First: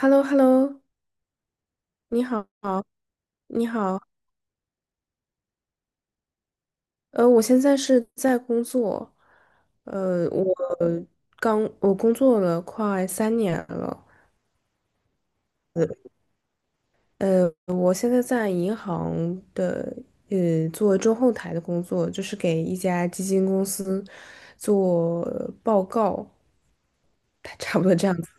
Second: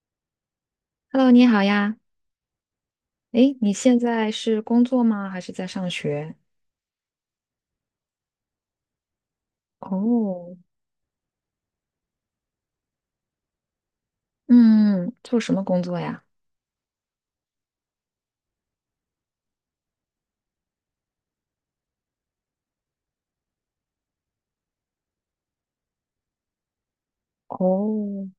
h e l l o h e l l o Hello，你好呀。你好，诶，你你现好。在是工作吗？还是在上学？我现在是在工作。呃，我哦，我工作了快3年了。嗯，做什么工作呀？我现在在银行的做中后台的工作，就是给一家基金公司做报告。差不多这样哦，子。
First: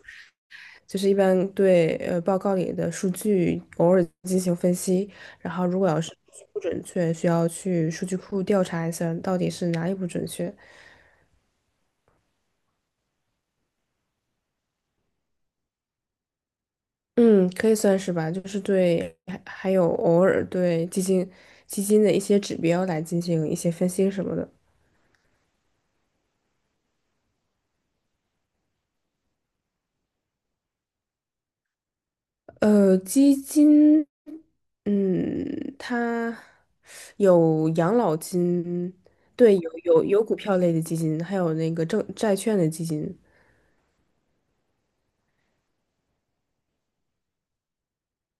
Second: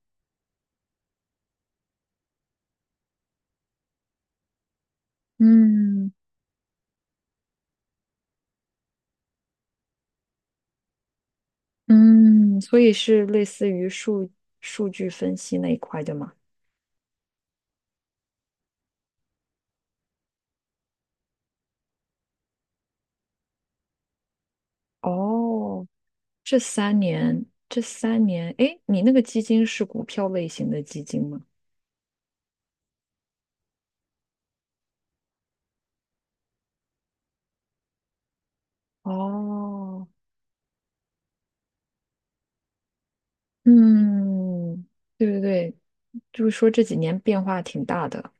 就是一般对报告里的数据偶尔进行分析，然后如果要嗯是不准确，需要去数据库调查一下到底是哪里不准确。嗯，所以是类似于数据分析那一块的吗？嗯，可以算是吧，就是对，还有偶尔对基金的一些指标来进行一些分析什么的。哦，这三年，这三年，诶，你那个基金是股票类型的基金吗？基金，嗯，它有养老金，对，有有哦，有股票类的基金，还有那个证债券的基金。嗯，对对对，就是说这几年变化挺大的，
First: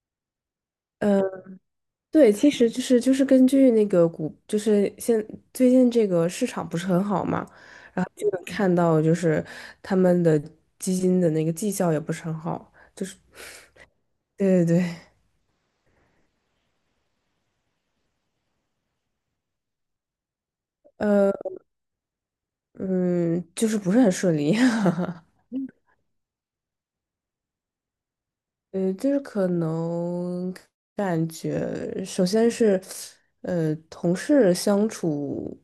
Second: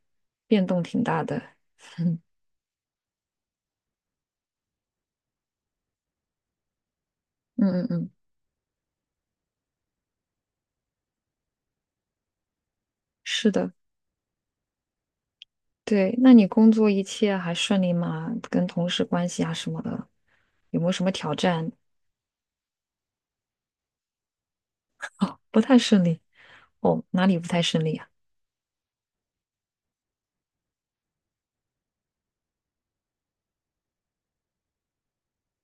变动挺大呃的。嗯对，其实就是根据那个股，就是现最近这个市场不是很好嘛，嗯然嗯。后就能看到就是他们的基金的那个绩效也不是很好，就是是的，对对对。对。那你工作一切还顺利吗？跟同事关系啊什么的，有没有什么呃挑战？嗯，就是不是很顺利。哦，不太顺利。哦，哪里不太顺利啊？就是可能感觉首先是同事相处。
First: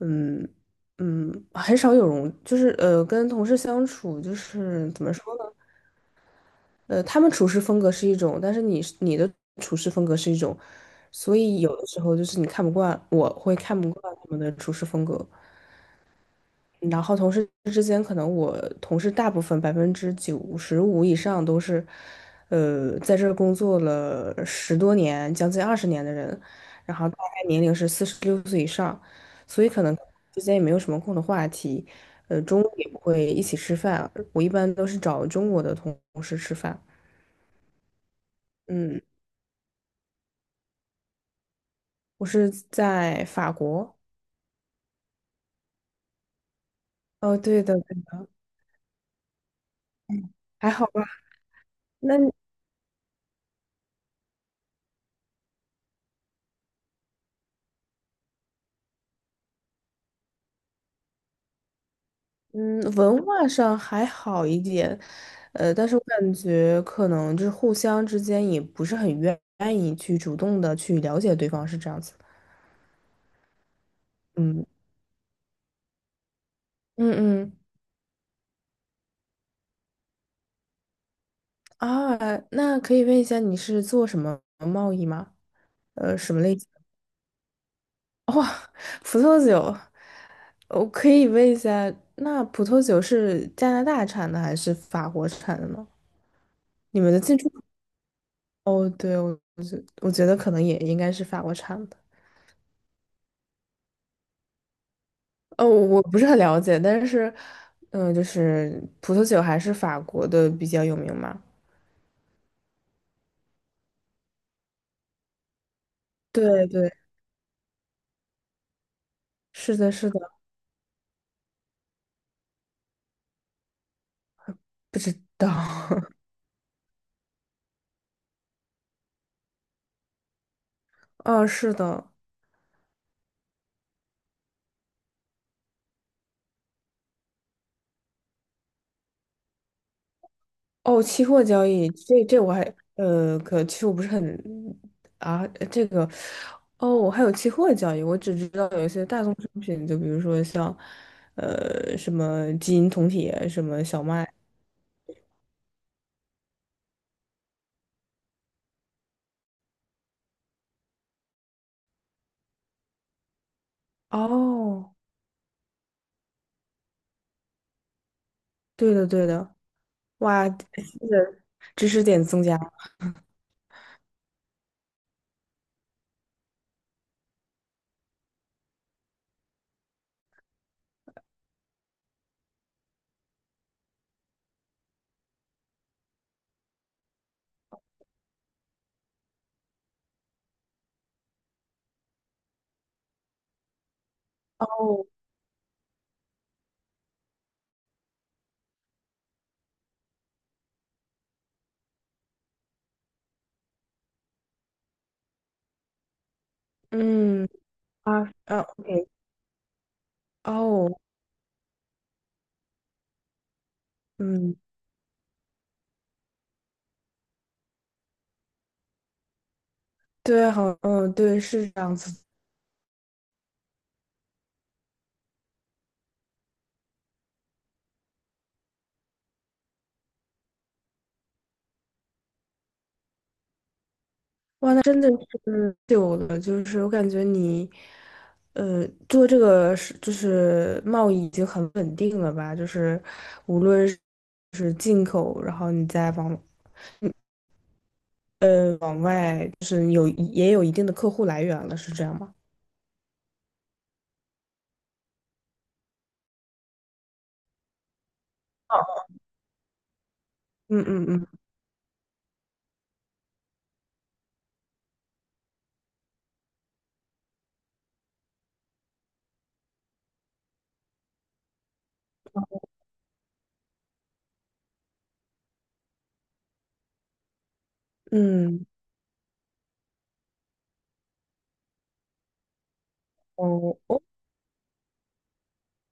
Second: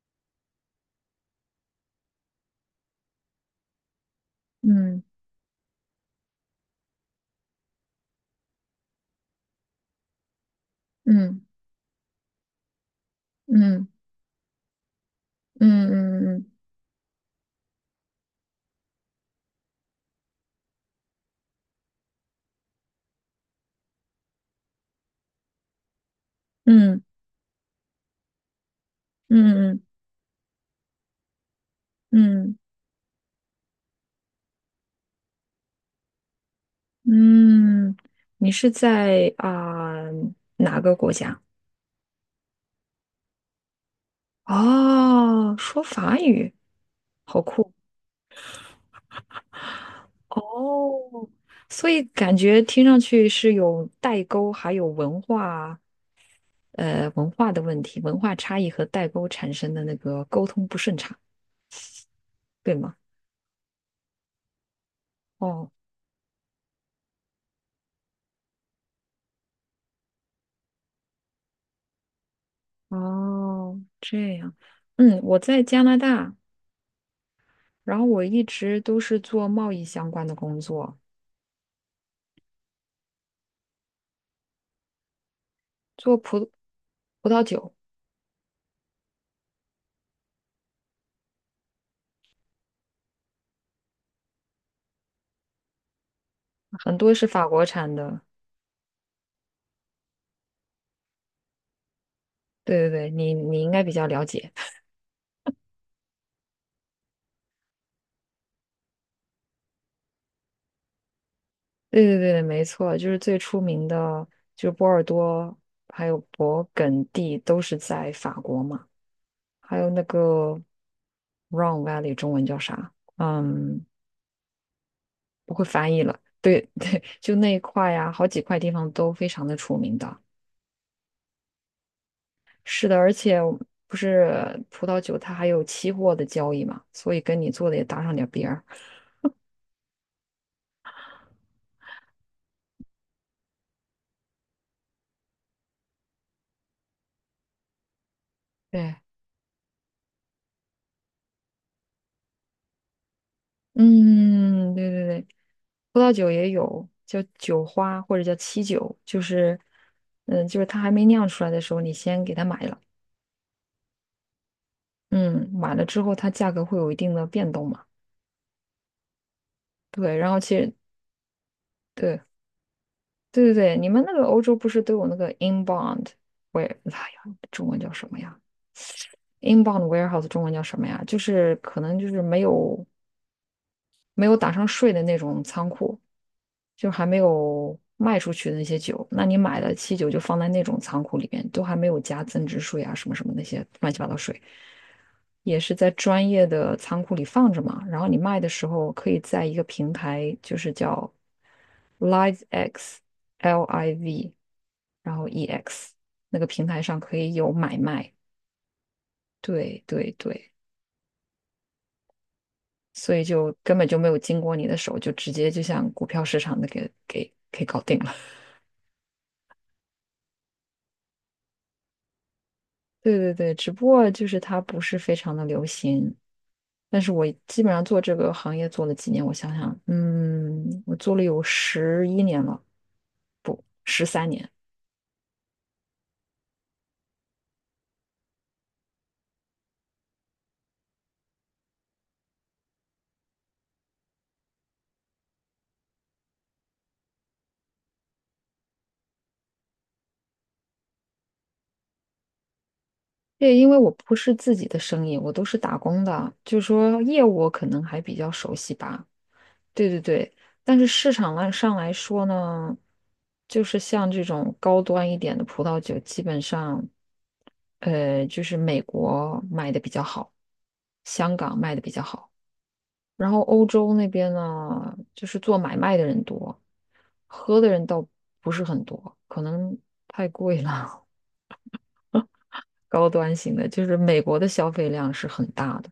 嗯嗯，很少有容，就是跟同事相处就是嗯怎么说呢？他们处事风格是一种，但是你的处事风格是一种，所嗯以有的时候就是你看不惯，我会看嗯不惯他们的处事风格。嗯嗯然后同事之间，可能我同事大部分95%以上都是，在这儿工作了10多年，将近20年的人，然嗯后大概年龄是46岁以上，所以嗯嗯可能之间也没有什么共同话题。嗯中午也不会一起吃饭，我一般都是找中国的同事吃饭。嗯，你是嗯，在啊、哪个国家？我是在法国。哦，说法语，哦，好对酷的，对。还好吧。哦！所以那感觉听上去是有代沟，还有文化的问题，文化差异和代沟产生的那个沟通不顺畅，对嗯，吗？文化上还好一点。哦，但是我感觉可能就是互相之间也不是很愿意去主动的去了解对方，是这样子的。哦，这样，嗯嗯，我在加拿大，嗯嗯，然后我一直都是做贸易相关的工作，啊，那可以问一下你是做什么贸易吗？做什么葡类？葡萄酒，哇，葡萄酒，我可以问一下，那葡萄酒是加拿大产的还是法国产的呢？很你们多的是进法出口？国产的。哦，对，我觉得可能也应该是法国产的。对对对，你应该比较了解。哦，我不是很了解，但是，嗯、就是葡萄酒还是法国的比较有名嘛？对对对，没错，就是最出名的，就是波尔多还有勃对对，艮第都是在法国嘛。是还有的，那是的。个 Rhone Valley 中文叫啥？嗯，不知道。不会翻译 了。对 对，就那一块呀，好几块地方都非常的出名的。哦，是的。是的，而且不是葡萄酒，它还有期货的交易嘛，所以跟你做的也搭上点儿边儿。哦，期货交易，这我还可其实我不是很啊，这个哦，我还有期货交易。我只知道有一对，些大宗商品，就比如说像什么金银铜铁，什么小麦。嗯，对对对，葡萄酒也有叫酒花或者叫期酒，就是它还没酿出来的时候，你先给它买了，哦，嗯，买了之后它价格会有一定的变动嘛。对的对的。对，然后哇，是其实的，知识对，点增加。对对对，你们那个欧洲不是都有那个 inbound ware，哎呀，中文叫什么呀？inbound warehouse 中文叫什么呀？就是可能就是没有打上税的那种仓库。就还没有卖出去的那些酒，那你买的汽酒就放在那种仓库里面，都还没有加增值税啊什么什么那些乱七八糟税，哦，也是在专业的仓库里放着嘛。然后你卖的时候可以在一个平台，就是叫 LiveX L I V，然后 E X 那个平台上可以嗯，有买卖。啊啊，OK，对对对，哦，所以就根本就没有经过嗯，你的手，就直接就像股票市场的给搞定了。对，好，嗯，对，是这样子。对对对，只不过就是它不是非常的流行，但是我基本上做这个行业做了几年，我想想，我做了有11年了，不，13年。哇，那真的是久了，就是我感觉你，做这个是就是贸易已经很稳定了吧？就是无论是进口，然后你再往往外有也有一定的客户来源了，是这样吗？对，因为我不是自己的生意，我都是打工的，就是说业务我可能还比较熟悉哦，吧。对对对，但嗯是嗯市嗯场来上来说呢，就是像这种高端一点的葡萄酒，基本上，就是美国卖的比较好，香港卖的比较好。然后欧洲那边呢，就是做买卖的人多，喝的人倒不是嗯。很多，可能太贵了，高端型的，哦就是哦。美国的消费量是很大的。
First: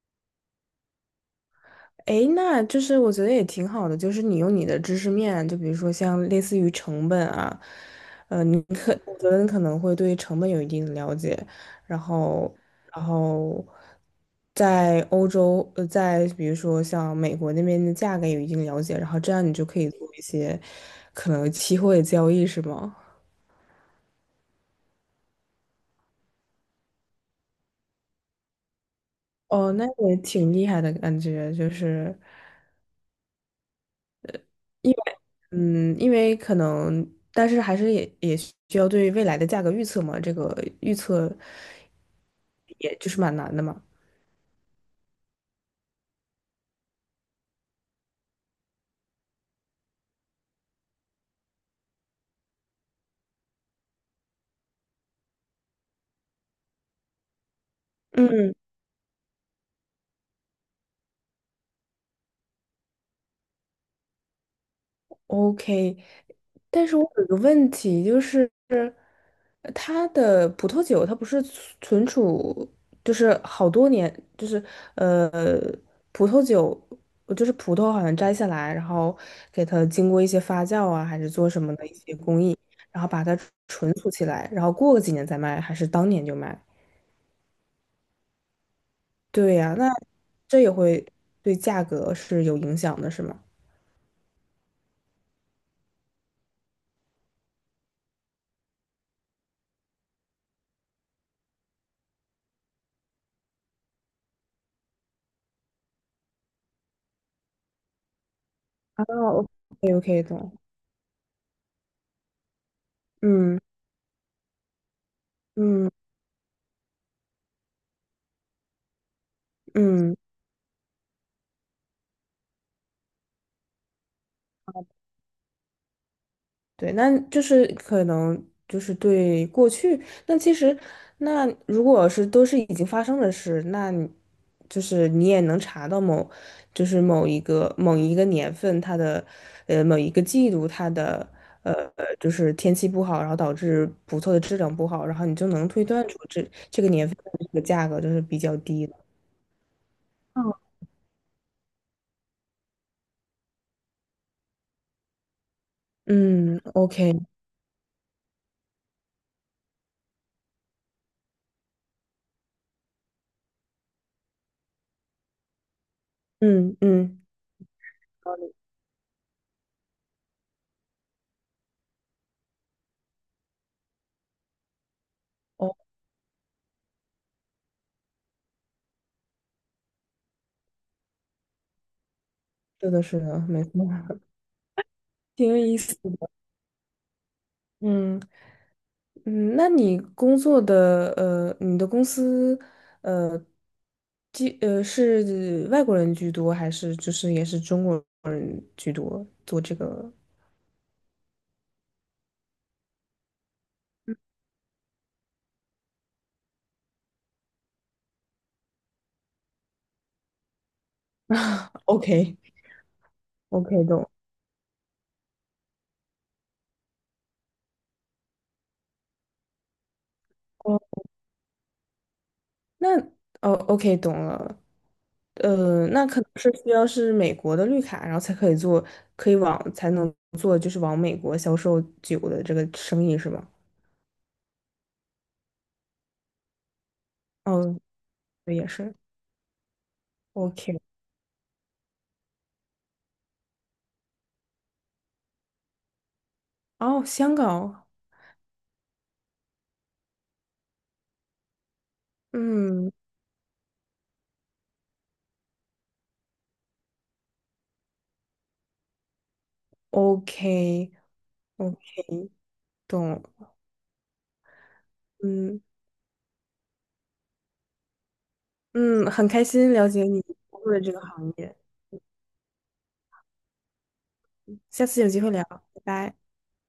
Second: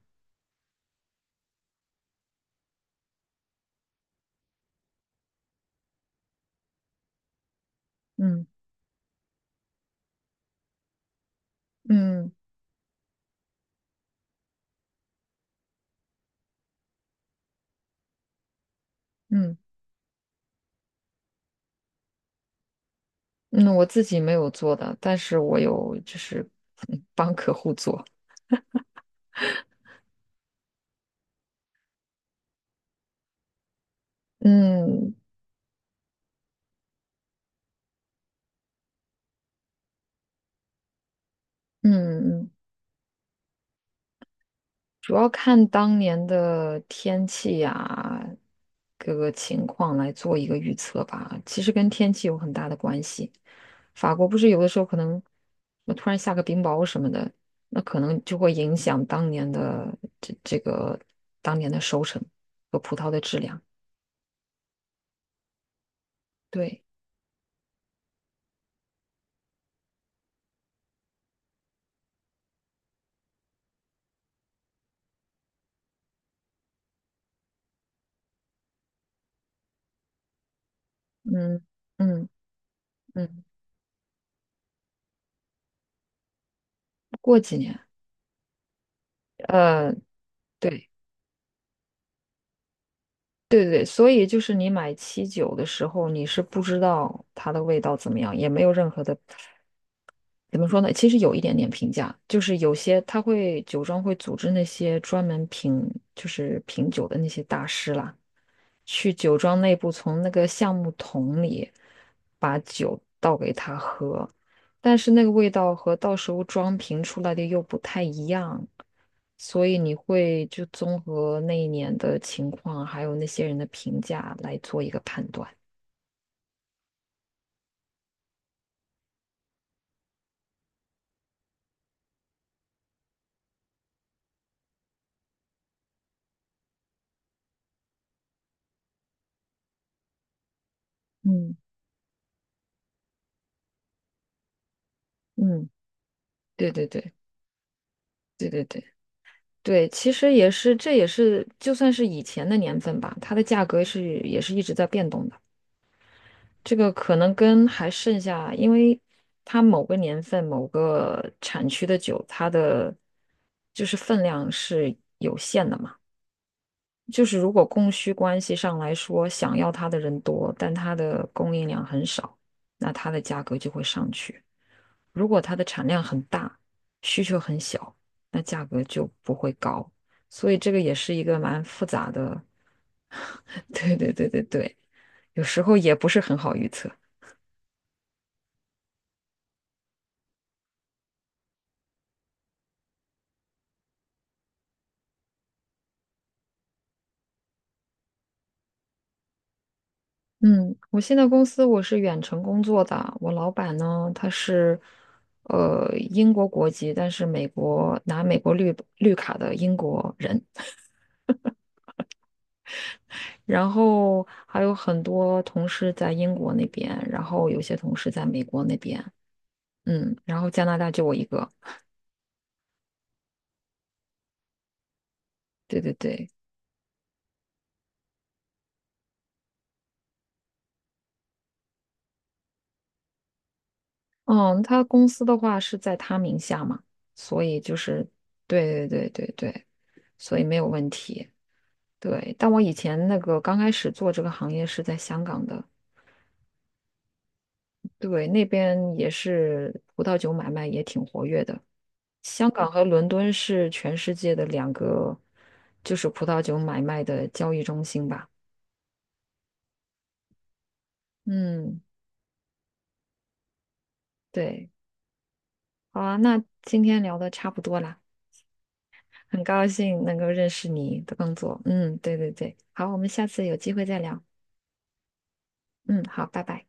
诶，那就是我觉得也挺好的，就是你用你的知识面，就比如说像类似于成本啊。嗯你可我觉得你可能会对成本有一定的了解，然嗯后，然后在欧洲，在比如说像美国那边的价格有一定了解，然后这样你嗯就可以做一些可能期货的交易，是吗？嗯，我自己没有做的，但是我有就是 帮客户做。哦，那也挺厉害的感觉，就是。嗯嗯，因为可能，但是还是也需要对未来的价格预测嘛，这个预测嗯嗯。也就是蛮难的嘛。主要看当年的天气呀，各个情况来做一个预测吧。其实跟天气有很大的关系。法国不是有的时候可能，那突然下个冰雹什么的，那可能就会嗯，影响这这个当年的收成和葡萄的质量。OK。对，但是我有一个问题，就是它的葡萄酒，它不是存储，就是好多年，就是呃，葡萄酒，就是葡萄好像摘下来，然后给它经过一些发酵啊，还是做嗯什么的一些嗯工艺，然后把它嗯，存储起来，然后过个几年再卖，还是当年就卖？过几年，对呀，那呃，这也对。会对价格是有影响的，是吗？对对对，所以就是你买七九的时候，你是不知道它的味道怎么样，也没有任何的，怎么说呢？其实有一点点评价，就是有些他会酒庄会组织那些专门品，就是品酒的那些大师啦。啊去酒庄内部从，OK 那个的，橡木桶里把酒倒给嗯他喝，但是那个味道嗯和到时候装瓶出来的又不太一样，所以你嗯。会就综合那一年的情况，还有那些人的评价来做一个判断。对，那就是可能就是对过去，那其实那如果是都是已经发生的事，那你就是你也能查到某，就是某一个年份它的，某一个季度它的，嗯呃，就是天气不好，然后导致葡萄的质量不好，然后你就嗯，能推断出这对这对个年对份的这个价格就是比对较对对低的。对，其实也是，这也是就算是以前的年份吧，它的价格是也是一直在变动的。嗯这个，OK。可能跟还剩下，因为它某个年份、某个产区的酒，它的就是分量是有限的嘛。嗯嗯，就是如果供需关系上来说，想要它的人多，但它的供应量很少，那它的价格就会上去。如果它的哦，产量很大，需求很小，那价格就不会高。所以这个也是一个蛮复杂的，是的，是的，没 错。对对对对对，有挺有时意候也思不是的，很好预测。嗯。嗯，那你工作的你的公司呃，居是外国人居多，还是就是也是中国人居多做这个 嗯，我现在公司我是远程工作的，我老板呢他是英国国籍，但是美国拿美国绿卡的英国人，OK，然？OK，懂。后还有很多同事在英国那边，然后有些同事在美国那边，嗯，然后加拿哦，大就我一个，那哦，OK，懂了。对对那可能对，是需要是美国的绿卡，然后才可以做，可以往才能做，就是往美国销售酒的这个生意是吗？嗯，他公司的话是在他名下嘛，所以就哦，是对也对对是。对对对，所以没有 OK，问题。对，但我以前那个刚开始做这个行业是在香港的，哦，香港，对，那边也是葡萄酒买卖也挺活跃的。香港和嗯，伦敦是全世界的2个，就是葡萄酒买卖的交易中心吧。OK 嗯，OK，懂了。对，嗯好啊，那今天聊的差不多啦，嗯，很很开高心了解兴能你够认工识作的这你个的行工业，作。嗯，对对对，好，我们下次有机会再聊。下次有机会聊，拜嗯，拜。好，拜拜。